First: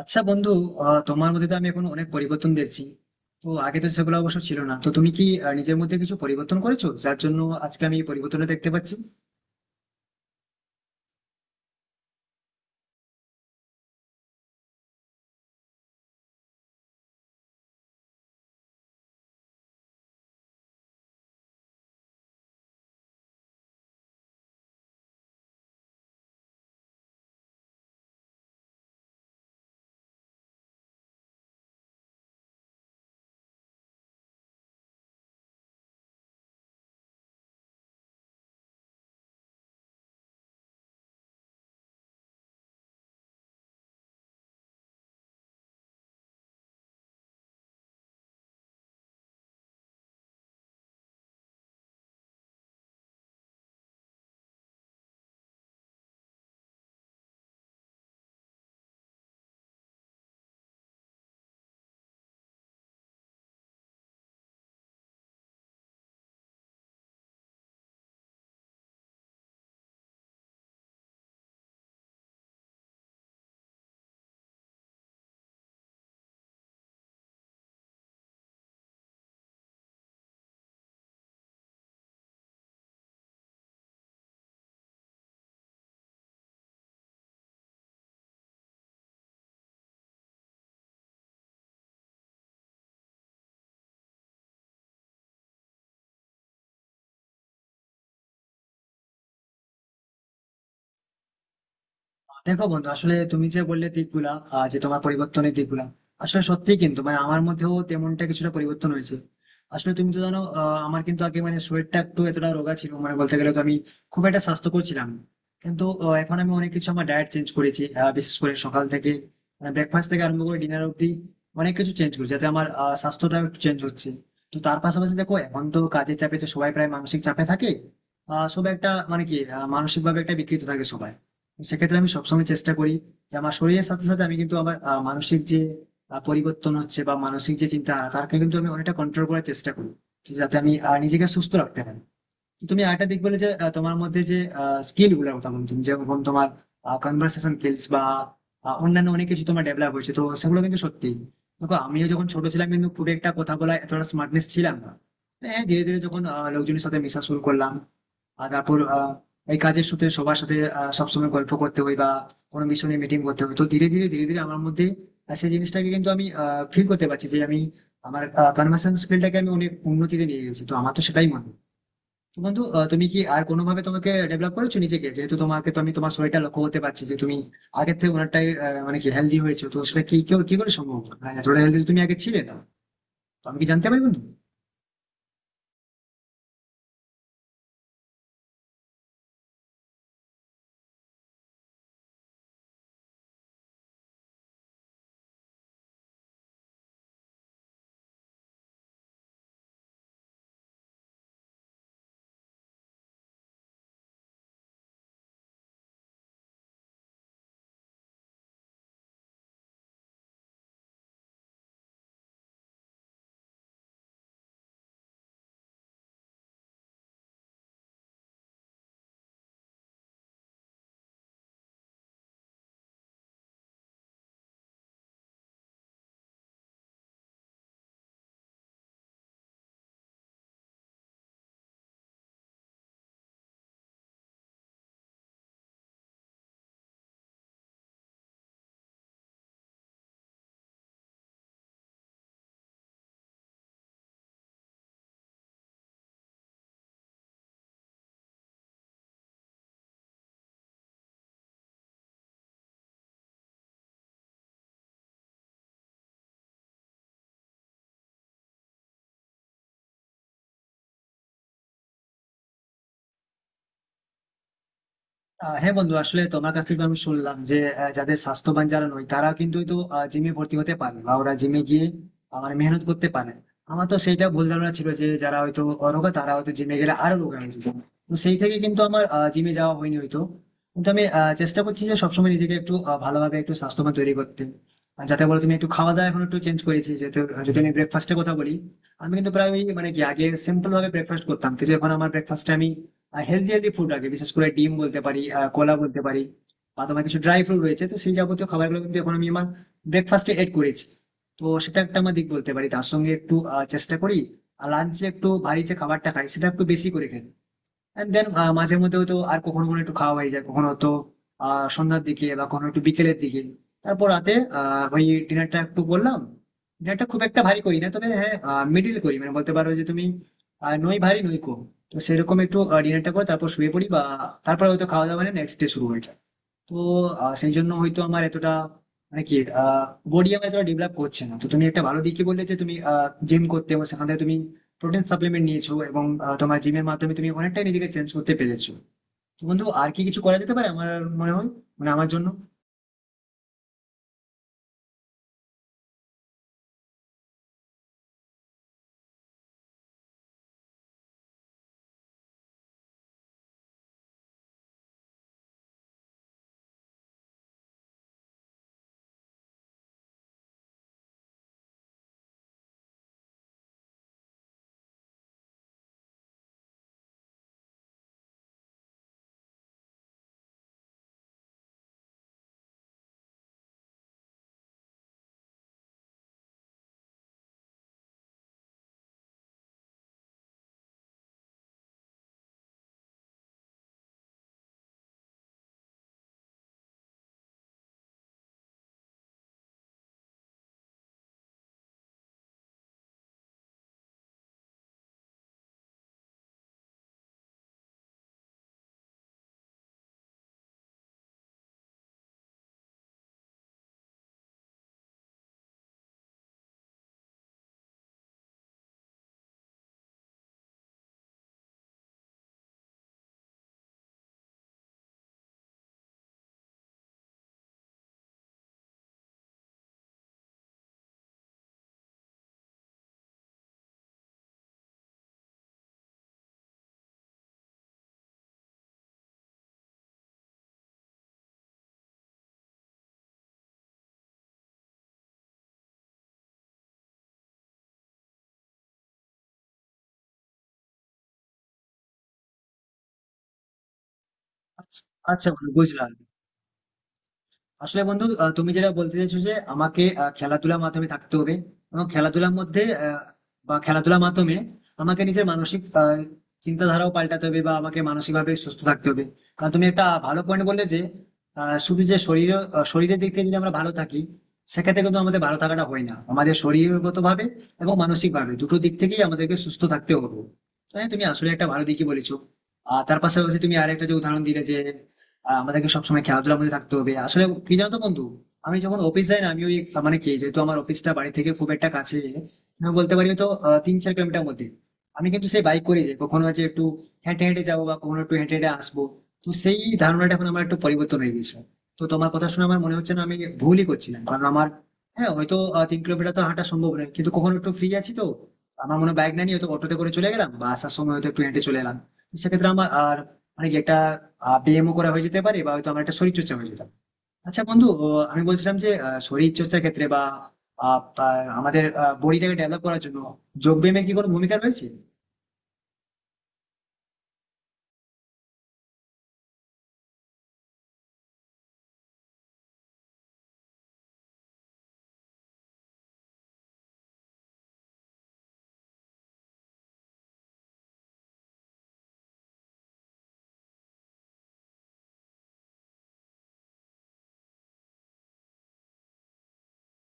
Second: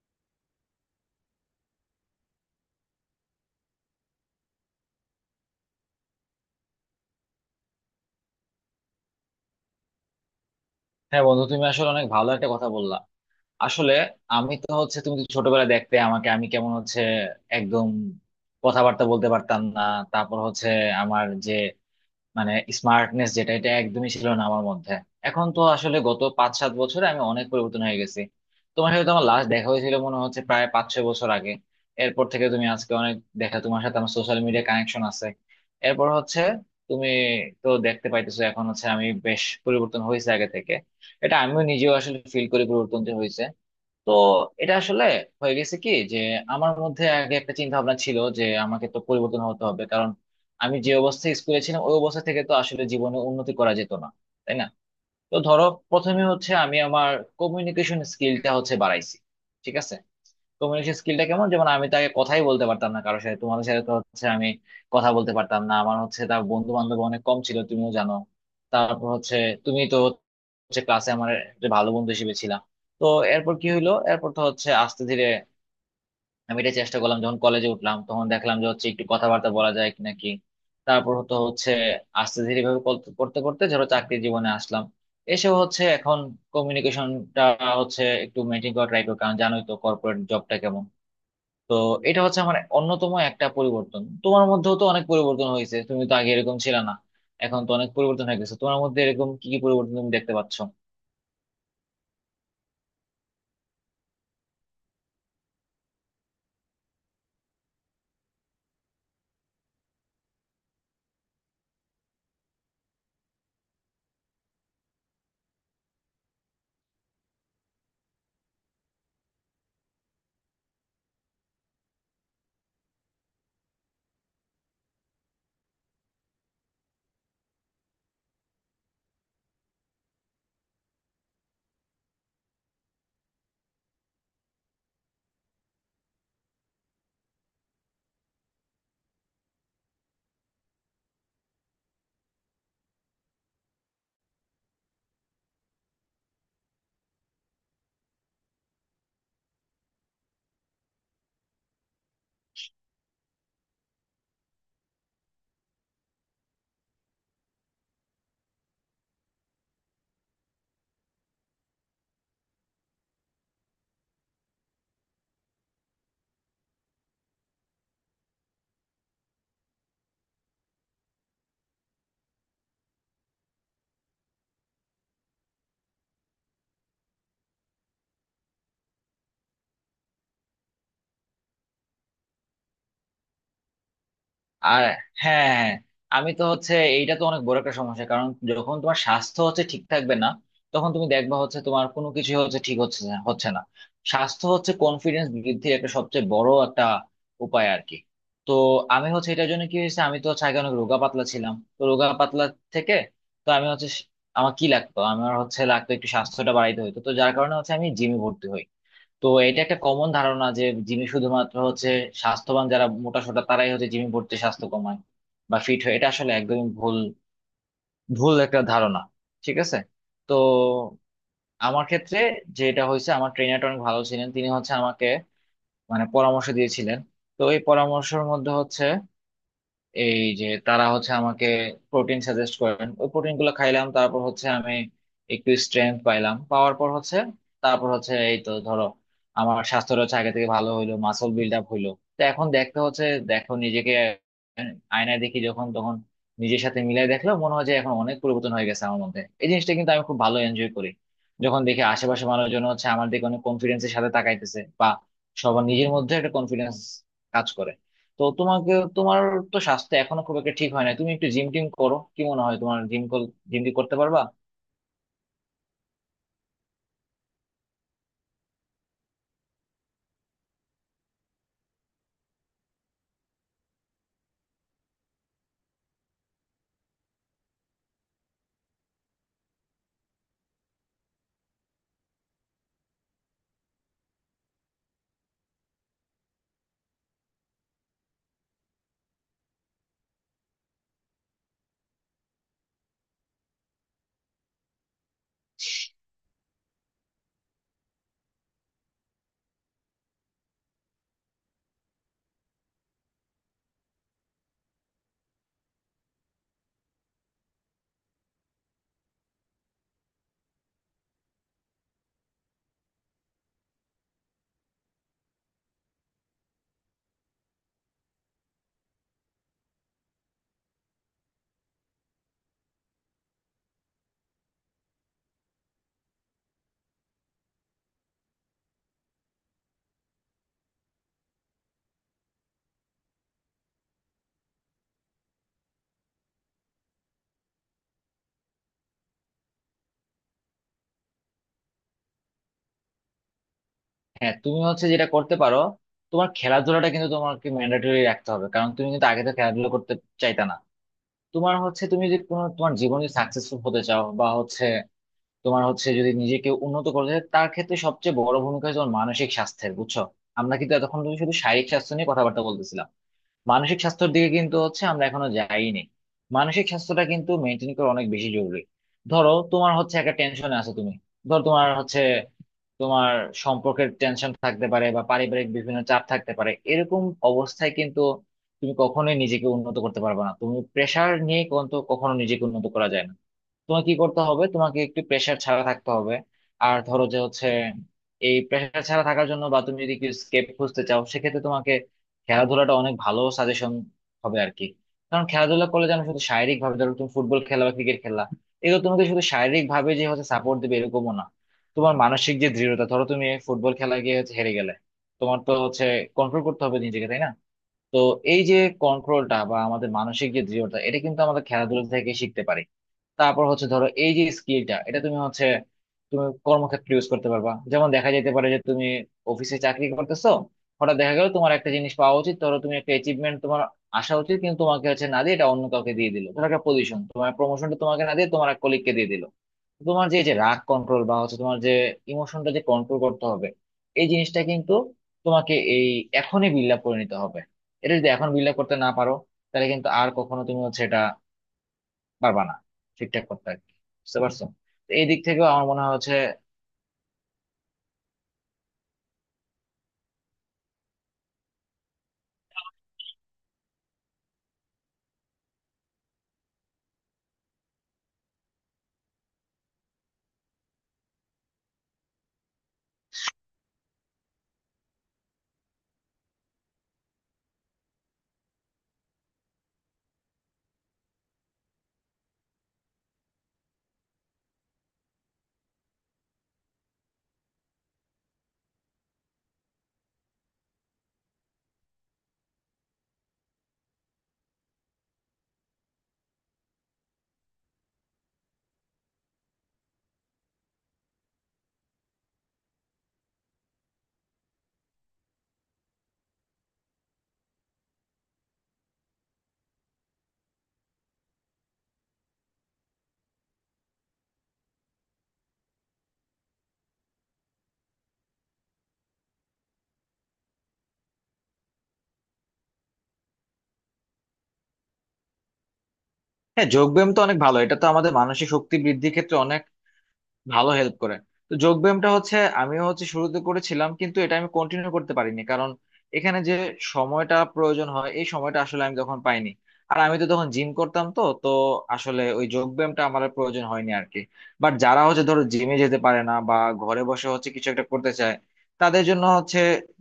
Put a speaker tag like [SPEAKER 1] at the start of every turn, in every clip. [SPEAKER 1] আচ্ছা বন্ধু, তোমার মধ্যে তো আমি এখন অনেক পরিবর্তন দেখছি। তো আগে তো সেগুলো অবশ্য ছিল না, তো তুমি কি নিজের মধ্যে কিছু পরিবর্তন করেছো যার জন্য আজকে আমি এই পরিবর্তনটা দেখতে পাচ্ছি?
[SPEAKER 2] হ্যাঁ বন্ধু, তুমি আসলে অনেক ভালো একটা কথা বললা। আসলে আমি তো হচ্ছে তুমি তো ছোটবেলায় দেখতে আমাকে, আমি কেমন একদম কথাবার্তা বলতে পারতাম না। তারপর আমার যে মানে স্মার্টনেস, যেটা এটা একদমই ছিল না আমার মধ্যে। এখন তো আসলে গত 5-7 বছরে আমি অনেক পরিবর্তন হয়ে গেছি। তোমার সাথে তো আমার লাস্ট দেখা হয়েছিল মনে হচ্ছে প্রায় 5-6 বছর আগে। এরপর থেকে তুমি আজকে অনেক দেখা, তোমার সাথে আমার সোশ্যাল মিডিয়া কানেকশন আছে। এরপর তুমি তো দেখতে পাইতেছো এখন আমি বেশ পরিবর্তন হয়েছে আগে থেকে। এটা আমিও নিজেও আসলে ফিল করি পরিবর্তন হয়েছে। তো এটা আসলে হয়ে গেছে কি, যে আমার মধ্যে আগে একটা চিন্তা ভাবনা ছিল যে আমাকে তো পরিবর্তন হতে হবে, কারণ আমি যে অবস্থায় স্কুলে ছিলাম ওই অবস্থা থেকে তো আসলে জীবনে উন্নতি করা যেত না, তাই না? তো ধরো, প্রথমে আমি আমার কমিউনিকেশন স্কিলটা বাড়াইছি। ঠিক আছে? কমিউনিকেশন স্কিলটা কেমন, যেমন আমি তাকে কথাই বলতে পারতাম না কারোর সাথে, তোমাদের সাথে তো আমি কথা বলতে পারতাম না। আমার তার বন্ধু বান্ধব অনেক কম ছিল, তুমিও জানো। তারপর তুমি তো ক্লাসে আমার একটা ভালো বন্ধু হিসেবে ছিলাম। তো এরপর কি হলো, এরপর তো আস্তে ধীরে আমি এটা চেষ্টা করলাম, যখন কলেজে উঠলাম তখন দেখলাম যে একটু কথাবার্তা বলা যায় কি নাকি। তারপর তো হচ্ছে আস্তে ধীরে ভাবে করতে করতে ধরো চাকরি জীবনে আসলাম। এসব এখন কমিউনিকেশনটা একটু মেনটেন করা ট্রাই করি, কারণ জানোই তো কর্পোরেট জবটা কেমন। তো এটা আমার অন্যতম একটা পরিবর্তন। তোমার মধ্যেও তো অনেক পরিবর্তন হয়েছে, তুমি তো আগে এরকম ছিল না, এখন তো অনেক পরিবর্তন হয়ে গেছে তোমার মধ্যে। এরকম কি কি পরিবর্তন তুমি দেখতে পাচ্ছ?
[SPEAKER 1] দেখো বন্ধু, আসলে তুমি যে বললে দিকগুলা, যে তোমার পরিবর্তনের দিকগুলা আসলে সত্যি, কিন্তু মানে আমার মধ্যেও তেমনটা কিছুটা পরিবর্তন হয়েছে। আসলে তুমি তো জানো, আমার কিন্তু আগে মানে শরীরটা একটু এতটা রোগা ছিল, মানে বলতে গেলে তো আমি খুব একটা স্বাস্থ্যকর ছিলাম না। কিন্তু এখন আমি অনেক কিছু আমার ডায়েট চেঞ্জ করেছি, বিশেষ করে সকাল থেকে ব্রেকফাস্ট থেকে আরম্ভ করে ডিনার অব্দি অনেক কিছু চেঞ্জ করেছি, যাতে আমার স্বাস্থ্যটাও একটু চেঞ্জ হচ্ছে। তো তার পাশাপাশি দেখো, এখন তো কাজের চাপে তো সবাই প্রায় মানসিক চাপে থাকে। সব একটা মানে কি মানসিক ভাবে একটা বিকৃত থাকে সবাই। সেক্ষেত্রে আমি সবসময় চেষ্টা করি যে আমার শরীরের সাথে সাথে আমি কিন্তু আমার মানসিক যে পরিবর্তন হচ্ছে বা মানসিক যে চিন্তা তারকে কিন্তু আমি অনেকটা কন্ট্রোল করার চেষ্টা করি, যাতে আমি নিজেকে সুস্থ রাখতে পারি। তুমি আরেকটা দিক বলে যে তোমার মধ্যে যে স্কিল গুলোর কথা বলছো, তুমি যেরকম তোমার কনভার্সেশন স্কিলস বা অন্যান্য অনেক কিছু তোমার ডেভেলপ হয়েছে, তো সেগুলো কিন্তু সত্যি। দেখো, আমিও যখন ছোট ছিলাম কিন্তু খুব একটা কথা বলা, এতটা স্মার্টনেস ছিলাম না। হ্যাঁ, ধীরে ধীরে যখন লোকজনের সাথে মেশা শুরু করলাম, আর তারপর এই কাজের সূত্রে সবার সাথে সবসময় গল্প করতে হয় বা কোনো মিশনে মিটিং করতে হয়, তো ধীরে ধীরে আমার মধ্যে সেই জিনিসটাকে কিন্তু আমি ফিল করতে পারছি যে আমি আমার কনভার্সেশন স্কিলটাকে আমি অনেক উন্নতিতে নিয়ে গেছি। তো আমার তো সেটাই মনে হয়। তো বন্ধু, তুমি কি আর কোনোভাবে তোমাকে ডেভেলপ করেছো নিজেকে? যেহেতু তোমাকে তো আমি, তোমার শরীরটা লক্ষ্য করতে পারছি যে তুমি আগের থেকে অনেকটাই মানে কি হেলদি হয়েছো, তো সেটা কি কি করে সম্ভব? মানে এতটা হেলদি তুমি আগে ছিলে না। তো আমি কি জানতে পারি বন্ধু?
[SPEAKER 2] আর হ্যাঁ, হ্যাঁ। আমি তো হচ্ছে এইটা তো অনেক বড় একটা সমস্যা, কারণ যখন তোমার স্বাস্থ্য ঠিক থাকবে না, তখন তুমি দেখবা তোমার কোনো কিছু ঠিক হচ্ছে না। স্বাস্থ্য কনফিডেন্স বৃদ্ধির একটা সবচেয়ে বড় একটা উপায় আর কি। তো আমি এটার জন্য কি হয়েছে, আমি তো হচ্ছে আগে অনেক রোগা পাতলা ছিলাম। তো রোগা পাতলা থেকে তো আমি হচ্ছে স- আমার কি লাগতো, আমার লাগতো একটু স্বাস্থ্যটা বাড়াইতে হতো। তো যার কারণে আমি জিমে ভর্তি হই। তো এটা একটা কমন ধারণা যে জিমে শুধুমাত্র স্বাস্থ্যবান যারা মোটা সোটা তারাই জিমে ভর্তি স্বাস্থ্য কমায় বা ফিট হয়। এটা আসলে একদমই ভুল ভুল একটা ধারণা। ঠিক আছে? তো আমার ক্ষেত্রে যেটা হয়েছে, আমার ট্রেনারটা অনেক ভালো ছিলেন, তিনি আমাকে পরামর্শ দিয়েছিলেন। তো এই পরামর্শের মধ্যে এই যে তারা আমাকে প্রোটিন সাজেস্ট করেন, ওই প্রোটিন গুলো খাইলাম। তারপর আমি একটু স্ট্রেংথ পাইলাম। পাওয়ার পর হচ্ছে তারপর হচ্ছে এই তো ধরো আমার স্বাস্থ্যটা আগে থেকে ভালো হইলো, মাসল বিল্ড আপ হইলো। তো এখন দেখতে দেখো নিজেকে, আয়নায় দেখি যখন, তখন নিজের সাথে মিলাই দেখলো মনে হয় যে এখন অনেক পরিবর্তন হয়ে গেছে আমার মধ্যে। এই জিনিসটা কিন্তু আমি খুব ভালো এনজয় করি, যখন দেখি আশেপাশে মানুষজন আমার দিকে অনেক কনফিডেন্সের সাথে তাকাইতেছে, বা সবার নিজের মধ্যে একটা কনফিডেন্স কাজ করে। তো তোমাকে তোমার তো স্বাস্থ্য এখনো খুব একটা ঠিক হয় না, তুমি একটু জিম টিম করো? কি মনে হয় তোমার, জিম জিম টিম করতে পারবা?
[SPEAKER 1] হ্যাঁ বন্ধু, আসলে তোমার কাছ থেকে তো আমি শুনলাম যে যাদের স্বাস্থ্যবান যারা নয় তারা কিন্তু তো জিমে ভর্তি হতে পারে বা ওরা জিমে গিয়ে আমার মেহনত করতে পারে। আমার তো সেইটা ভুল ধারণা ছিল যে যারা হয়তো অরোগা তারা হয়তো জিমে গেলে আরো রোগা হয়ে যেত। তো সেই থেকে কিন্তু আমার জিমে যাওয়া হয়নি হয়তো। কিন্তু আমি চেষ্টা করছি যে সবসময় নিজেকে একটু ভালোভাবে একটু স্বাস্থ্যবান তৈরি করতে। আর যাতে বলো, তুমি একটু খাওয়া দাওয়া এখন একটু চেঞ্জ করেছি, যেহেতু যদি আমি ব্রেকফাস্টের কথা বলি, আমি কিন্তু প্রায় ওই মানে কি আগে সিম্পল ভাবে ব্রেকফাস্ট করতাম, কিন্তু এখন আমার ব্রেকফাস্টে আমি হেলদি হেলদি ফুড লাগে, বিশেষ করে ডিম বলতে পারি, কলা বলতে পারি, বা তোমার কিছু ড্রাই ফ্রুট রয়েছে, তো সেই যাবতীয় খাবারগুলো কিন্তু এখন আমি আমার ব্রেকফাস্টে এড করেছি। তো সেটা একটা আমার দিক বলতে পারি। তার সঙ্গে একটু চেষ্টা করি লাঞ্চে একটু ভারী যে খাবারটা খাই সেটা একটু বেশি করে খেতে। এন্ড দেন, মাঝে মধ্যেও তো আর কখনো কখনো একটু খাওয়া হয়ে যায় কখনো তো, সন্ধ্যার দিকে বা কখনো একটু বিকেলের দিকে। তারপর রাতে ওই ডিনারটা একটু বললাম, ডিনারটা খুব একটা ভারী করি না, তবে হ্যাঁ মিডিল করি, মানে বলতে পারো যে তুমি নই ভারী নই কম। তো সেরকম একটু ডিনারটা করে তারপর শুয়ে পড়ি, বা তারপর হয়তো খাওয়া দাওয়া মানে নেক্সট ডে শুরু হয়ে যায়। তো সেই জন্য হয়তো আমার এতটা মানে কি বডি আমার এতটা ডেভেলপ করছে না। তো তুমি একটা ভালো দিক কি বললে যে তুমি জিম করতে এবং সেখান থেকে তুমি প্রোটিন সাপ্লিমেন্ট নিয়েছো, এবং তোমার জিমের মাধ্যমে তুমি অনেকটাই নিজেকে চেঞ্জ করতে পেরেছো। তো বন্ধু, আর কি কিছু করা যেতে পারে, আমার মনে হয়, মানে আমার জন্য?
[SPEAKER 2] হ্যাঁ, তুমি যেটা করতে পারো, তোমার খেলাধুলাটা কিন্তু তোমাকে ম্যান্ডেটরি রাখতে হবে, কারণ তুমি কিন্তু আগে তো খেলাধুলা করতে চাইতা না। তোমার তুমি যদি কোনো তোমার জীবনে সাকসেসফুল হতে চাও, বা হচ্ছে তোমার হচ্ছে যদি নিজেকে উন্নত করতে চাও, তার ক্ষেত্রে সবচেয়ে বড় ভূমিকা তোমার মানসিক স্বাস্থ্যের, বুঝছো? আমরা কিন্তু এতক্ষণ ধরে শুধু শারীরিক স্বাস্থ্য নিয়ে কথাবার্তা বলতেছিলাম, মানসিক স্বাস্থ্যের দিকে কিন্তু আমরা এখনো যাইনি। মানসিক স্বাস্থ্যটা কিন্তু মেনটেন করা অনেক বেশি জরুরি। ধরো তোমার একটা টেনশনে আছো তুমি, ধরো তোমার সম্পর্কের টেনশন থাকতে পারে, বা পারিবারিক বিভিন্ন চাপ থাকতে পারে, এরকম অবস্থায় কিন্তু তুমি কখনোই নিজেকে উন্নত করতে পারবে না। তুমি প্রেসার নিয়ে কিন্তু কখনো নিজেকে উন্নত করা যায় না। তোমাকে কি করতে হবে, তোমাকে একটু প্রেশার ছাড়া থাকতে হবে। আর ধরো যে এই প্রেশার ছাড়া থাকার জন্য, বা তুমি যদি স্কেপ খুঁজতে চাও, সেক্ষেত্রে তোমাকে খেলাধুলাটা অনেক ভালো সাজেশন হবে আর কি। কারণ খেলাধুলা করলে যেন শুধু শারীরিক ভাবে, ধরো তুমি ফুটবল খেলা বা ক্রিকেট খেলা, এগুলো তোমাকে শুধু শারীরিক ভাবে যে সাপোর্ট দেবে এরকমও না, তোমার মানসিক যে দৃঢ়তা, ধরো তুমি ফুটবল খেলা গিয়ে হেরে গেলে তোমার তো হচ্ছে কন্ট্রোল করতে হবে নিজেকে, তাই না? তো এই যে কন্ট্রোলটা, বা আমাদের মানসিক যে দৃঢ়তা, এটা কিন্তু আমাদের খেলাধুলা থেকে শিখতে পারি। তারপর ধরো এই যে স্কিলটা, এটা তুমি তুমি কর্মক্ষেত্রে ইউজ করতে পারবা। যেমন দেখা যেতে পারে যে তুমি অফিসে চাকরি করতেছো, হঠাৎ দেখা গেল তোমার একটা জিনিস পাওয়া উচিত, ধরো তুমি একটা অ্যাচিভমেন্ট তোমার আসা উচিত কিন্তু তোমাকে না দিয়ে এটা অন্য কাউকে দিয়ে দিল, ধরো একটা পজিশন তোমার প্রমোশনটা তোমাকে না দিয়ে তোমার এক কলিগকে দিয়ে দিল, তোমার যে এই যে রাগ কন্ট্রোল, বা তোমার যে ইমোশনটা যে কন্ট্রোল করতে হবে, এই জিনিসটা কিন্তু তোমাকে এখনই বিল্ড আপ করে নিতে হবে। এটা যদি এখন বিল্ড আপ করতে না পারো, তাহলে কিন্তু আর কখনো তুমি এটা পারবা না ঠিকঠাক করতে আর কি। বুঝতে পারছো? তো
[SPEAKER 1] আচ্ছা।
[SPEAKER 2] এই দিক থেকেও
[SPEAKER 1] আচ্ছা
[SPEAKER 2] আমার
[SPEAKER 1] বন্ধু,
[SPEAKER 2] মনে হয়
[SPEAKER 1] বুঝলাম।
[SPEAKER 2] হচ্ছে।
[SPEAKER 1] আসলে বন্ধু, তুমি যেটা বলতে চাইছো যে আমাকে খেলাধুলার মাধ্যমে থাকতে হবে, এবং খেলাধুলার মধ্যে বা খেলাধুলার মাধ্যমে আমাকে নিজের মানসিক চিন্তাধারাও পাল্টাতে হবে, বা আমাকে মানসিকভাবে সুস্থ থাকতে হবে। কারণ তুমি একটা ভালো পয়েন্ট বললে যে শুধু যে শরীর শরীরের দিক থেকে যদি আমরা ভালো থাকি, সেক্ষেত্রে কিন্তু আমাদের ভালো থাকাটা হয় না। আমাদের শরীরগত ভাবে এবং মানসিক ভাবে দুটো দিক থেকেই আমাদেরকে সুস্থ থাকতে হবে। তো হ্যাঁ, তুমি আসলে একটা ভালো দিকই বলেছো। আর তার পাশাপাশি তুমি আরেকটা যে উদাহরণ দিলে যে আমাদেরকে সবসময় খেলাধুলার মধ্যে থাকতে হবে। আসলে কি জানতো বন্ধু, আমি যখন অফিস যাই না, আমি ওই মানে কি, যেহেতু আমার অফিসটা বাড়ি থেকে খুব একটা কাছে, আমি বলতে পারি তো 3 4 কিলোমিটার মধ্যে, আমি কিন্তু সেই বাইক করে যাই, কখনো হচ্ছে একটু হেঁটে হেঁটে যাবো বা কখনো একটু হেঁটে হেঁটে আসবো। তো সেই ধারণাটা এখন আমার একটু পরিবর্তন হয়ে গেছে। তো তোমার কথা শুনে আমার মনে হচ্ছে না, আমি ভুলই করছিলাম, কারণ আমার হ্যাঁ হয়তো 3 কিলোমিটার তো হাঁটা সম্ভব নয়, কিন্তু কখনো একটু ফ্রি আছি তো আমার মনে হয় বাইক না নিয়ে হয়তো অটোতে করে চলে গেলাম, বা আসার সময় হয়তো একটু হেঁটে চলে এলাম। তো সেক্ষেত্রে আমার আর মানে কি একটা পিএমও করা হয়ে যেতে পারে, বা হয়তো আমার একটা শরীরচর্চা হয়ে যেতাম। আচ্ছা বন্ধু, আমি বলছিলাম যে শরীরচর্চার ক্ষেত্রে বা আহ, আমাদের বডিটাকে ডেভেলপ করার জন্য যোগ ব্যায়ামের কি কোনো ভূমিকা রয়েছে?
[SPEAKER 2] হ্যাঁ, যোগ ব্যায়াম তো অনেক ভালো, এটা তো আমাদের মানসিক শক্তি বৃদ্ধির ক্ষেত্রে অনেক ভালো হেল্প করে। তো যোগ ব্যায়ামটা আমিও শুরুতে করেছিলাম, কিন্তু এটা আমি কন্টিনিউ করতে পারিনি, কারণ এখানে যে সময়টা প্রয়োজন হয় এই সময়টা আসলে আমি তখন পাইনি। আর আমি তো তখন জিম করতাম, তো তো আসলে ওই যোগ ব্যায়ামটা আমার আর প্রয়োজন হয়নি আর কি। বাট যারা ধরো জিমে যেতে পারে না, বা ঘরে বসে কিছু একটা করতে চায়, তাদের জন্য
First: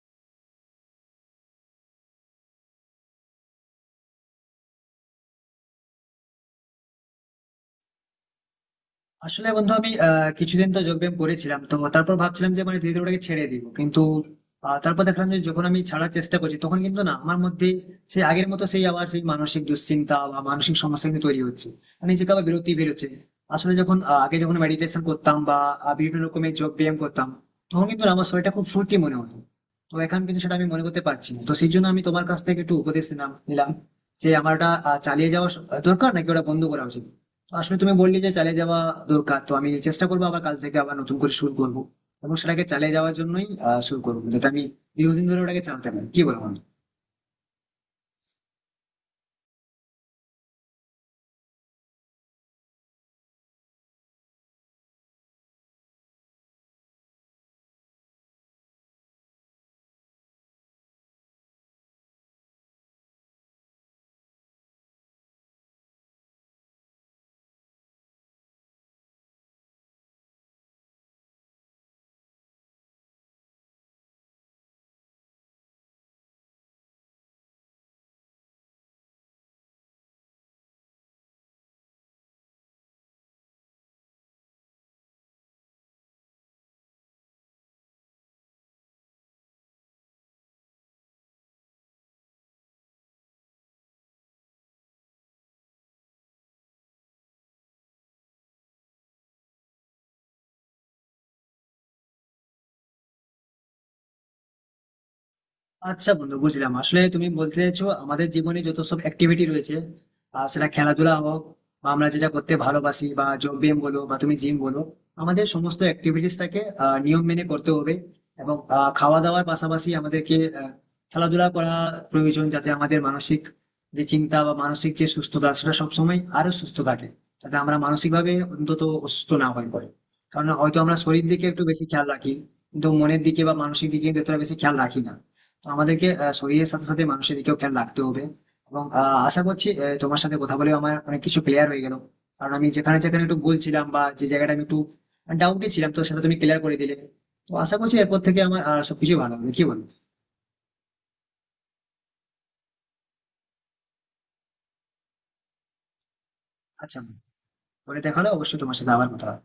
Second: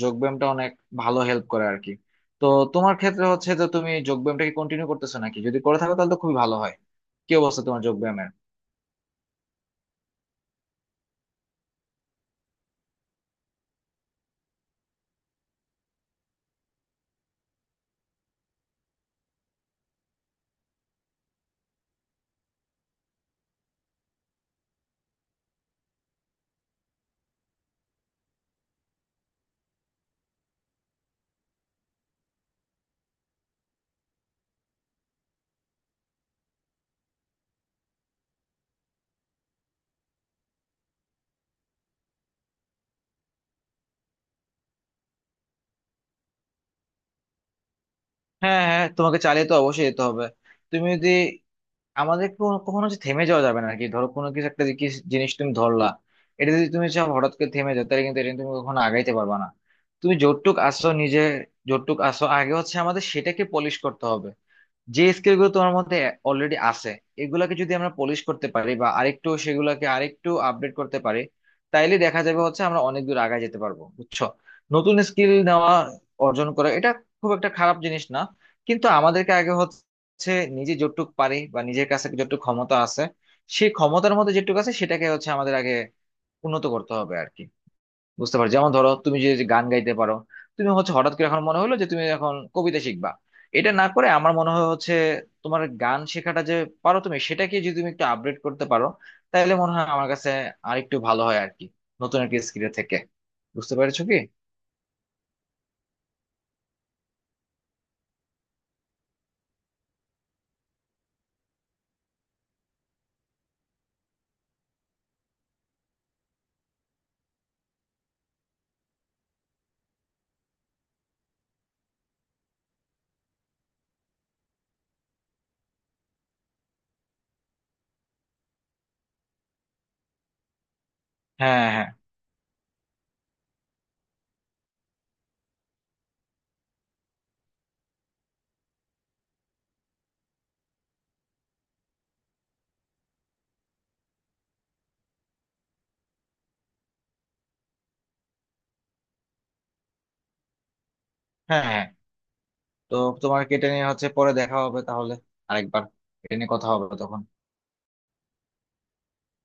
[SPEAKER 2] যোগ ব্যায়ামটা অনেক ভালো হেল্প করে আর কি। তো তোমার ক্ষেত্রে যে তুমি যোগ ব্যায়ামটাকে কন্টিনিউ করতেছো নাকি, যদি করে থাকো তাহলে তো খুবই ভালো হয়। কি অবস্থা তোমার যোগ ব্যায়ামের?
[SPEAKER 1] আসলে বন্ধু, আমি কিছুদিন তো যোগব্যায়াম করেছিলাম, তো তারপর ভাবছিলাম যে মানে ধীরে ধীরে ওটাকে ছেড়ে দিব, কিন্তু তারপর দেখলাম যে যখন আমি ছাড়ার চেষ্টা করছি তখন কিন্তু না, আমার মধ্যে সেই আগের মতো সেই আবার সেই মানসিক দুশ্চিন্তা বা মানসিক সমস্যা কিন্তু তৈরি হচ্ছে, মানে নিজেকে আবার বিরতি বেরোচ্ছে। আসলে যখন আগে যখন মেডিটেশন করতাম বা বিভিন্ন রকমের যোগ ব্যায়াম করতাম, তখন কিন্তু না আমার শরীরটা খুব ফুর্তি মনে হতো। তো এখন কিন্তু সেটা আমি মনে করতে পারছি না, তো সেই জন্য আমি তোমার কাছ থেকে একটু উপদেশ নিলাম নিলাম যে আমার ওটা চালিয়ে যাওয়া দরকার নাকি ওটা বন্ধ করা উচিত। আসলে তুমি বললে যে চালিয়ে যাওয়া দরকার, তো আমি চেষ্টা করবো আবার কাল থেকে আবার নতুন করে শুরু করবো, এবং সেটাকে চালিয়ে যাওয়ার জন্যই শুরু করবো, যাতে আমি দীর্ঘদিন ধরে ওটাকে চালাতে পারি, কি বলবো।
[SPEAKER 2] হ্যাঁ হ্যাঁ, তোমাকে চালিয়ে তো অবশ্যই যেতে হবে। তুমি যদি আমাদের কখনো থেমে যাওয়া যাবে না আর কি। ধরো কোনো কিছু একটা কিছু জিনিস তুমি ধরলা, এটা যদি তুমি চাও হঠাৎ করে থেমে যাও, তাহলে কিন্তু এটা নিয়ে তুমি কখনো আগাইতে পারবে না। তুমি যতটুক আসো নিজে যতটুক আসো আগে আমাদের সেটাকে পলিশ করতে হবে। যে স্কিল গুলো তোমার মধ্যে অলরেডি আছে, এগুলাকে যদি আমরা পলিশ করতে পারি, বা আরেকটু সেগুলাকে আরেকটু আপডেট করতে পারি, তাইলে দেখা যাবে আমরা অনেক দূর আগায় যেতে পারবো, বুঝছো? নতুন স্কিল নেওয়া অর্জন করা এটা খুব একটা খারাপ জিনিস না, কিন্তু আমাদেরকে আগে নিজে যতটুকু পারি বা নিজের কাছে যতটুকু ক্ষমতা আছে, সেই ক্ষমতার মধ্যে যেটুকু আছে সেটাকে আমাদের আগে উন্নত করতে হবে আর কি। বুঝতে পারো, যেমন ধরো তুমি যে যে গান গাইতে পারো, তুমি হঠাৎ করে এখন মনে হলো যে তুমি এখন কবিতা শিখবা, এটা না করে আমার মনে হয় তোমার গান শেখাটা যে পারো তুমি, সেটাকে যদি তুমি একটু আপডেট করতে পারো, তাহলে মনে হয় আমার কাছে আরেকটু ভালো হয় আর কি, নতুন একটা স্কিলের থেকে। বুঝতে পেরেছো কি?
[SPEAKER 1] আচ্ছা বন্ধু, বুঝলাম। আসলে তুমি বলতে চাইছো আমাদের জীবনে যত সব অ্যাক্টিভিটি রয়েছে, সেটা খেলাধুলা হোক, বা আমরা যেটা করতে ভালোবাসি, বা যোগ ব্যায়াম বলো বা তুমি জিম বলো, আমাদের সমস্ত অ্যাক্টিভিটিসটাকে নিয়ম মেনে করতে হবে। এবং খাওয়া দাওয়ার পাশাপাশি আমাদেরকে খেলাধুলা করা প্রয়োজন, যাতে আমাদের মানসিক যে চিন্তা বা মানসিক যে সুস্থতা সেটা সবসময় আরো সুস্থ থাকে, যাতে আমরা মানসিকভাবে অন্তত অসুস্থ না হয়ে পড়ে। কারণ হয়তো আমরা শরীর দিকে
[SPEAKER 2] হ্যাঁ
[SPEAKER 1] একটু বেশি
[SPEAKER 2] হ্যাঁ
[SPEAKER 1] খেয়াল রাখি, কিন্তু মনের দিকে বা মানসিক দিকে কিন্তু এতটা বেশি খেয়াল রাখি না। তো আমাদেরকে শরীরের সাথে সাথে মানুষের দিকেও খেয়াল রাখতে হবে। এবং আশা করছি তোমার সাথে কথা বলে আমার অনেক কিছু ক্লিয়ার হয়ে গেল, কারণ আমি যেখানে যেখানে একটু ভুল ছিলাম বা যে জায়গাটা আমি একটু ডাউটে ছিলাম, তো সেটা তুমি ক্লিয়ার করে দিলে। তো আশা করছি এরপর থেকে আমার সবকিছু ভালো হবে, কি বলো?
[SPEAKER 2] হ্যাঁ হ্যাঁ তো তোমার এটা নিয়ে পরে দেখা হবে তাহলে, আরেকবার এটা নিয়ে কথা হবে
[SPEAKER 1] আচ্ছা।
[SPEAKER 2] তখন।
[SPEAKER 1] বলে দেখালো অবশ্যই তোমার সাথে আবার কথা হবে।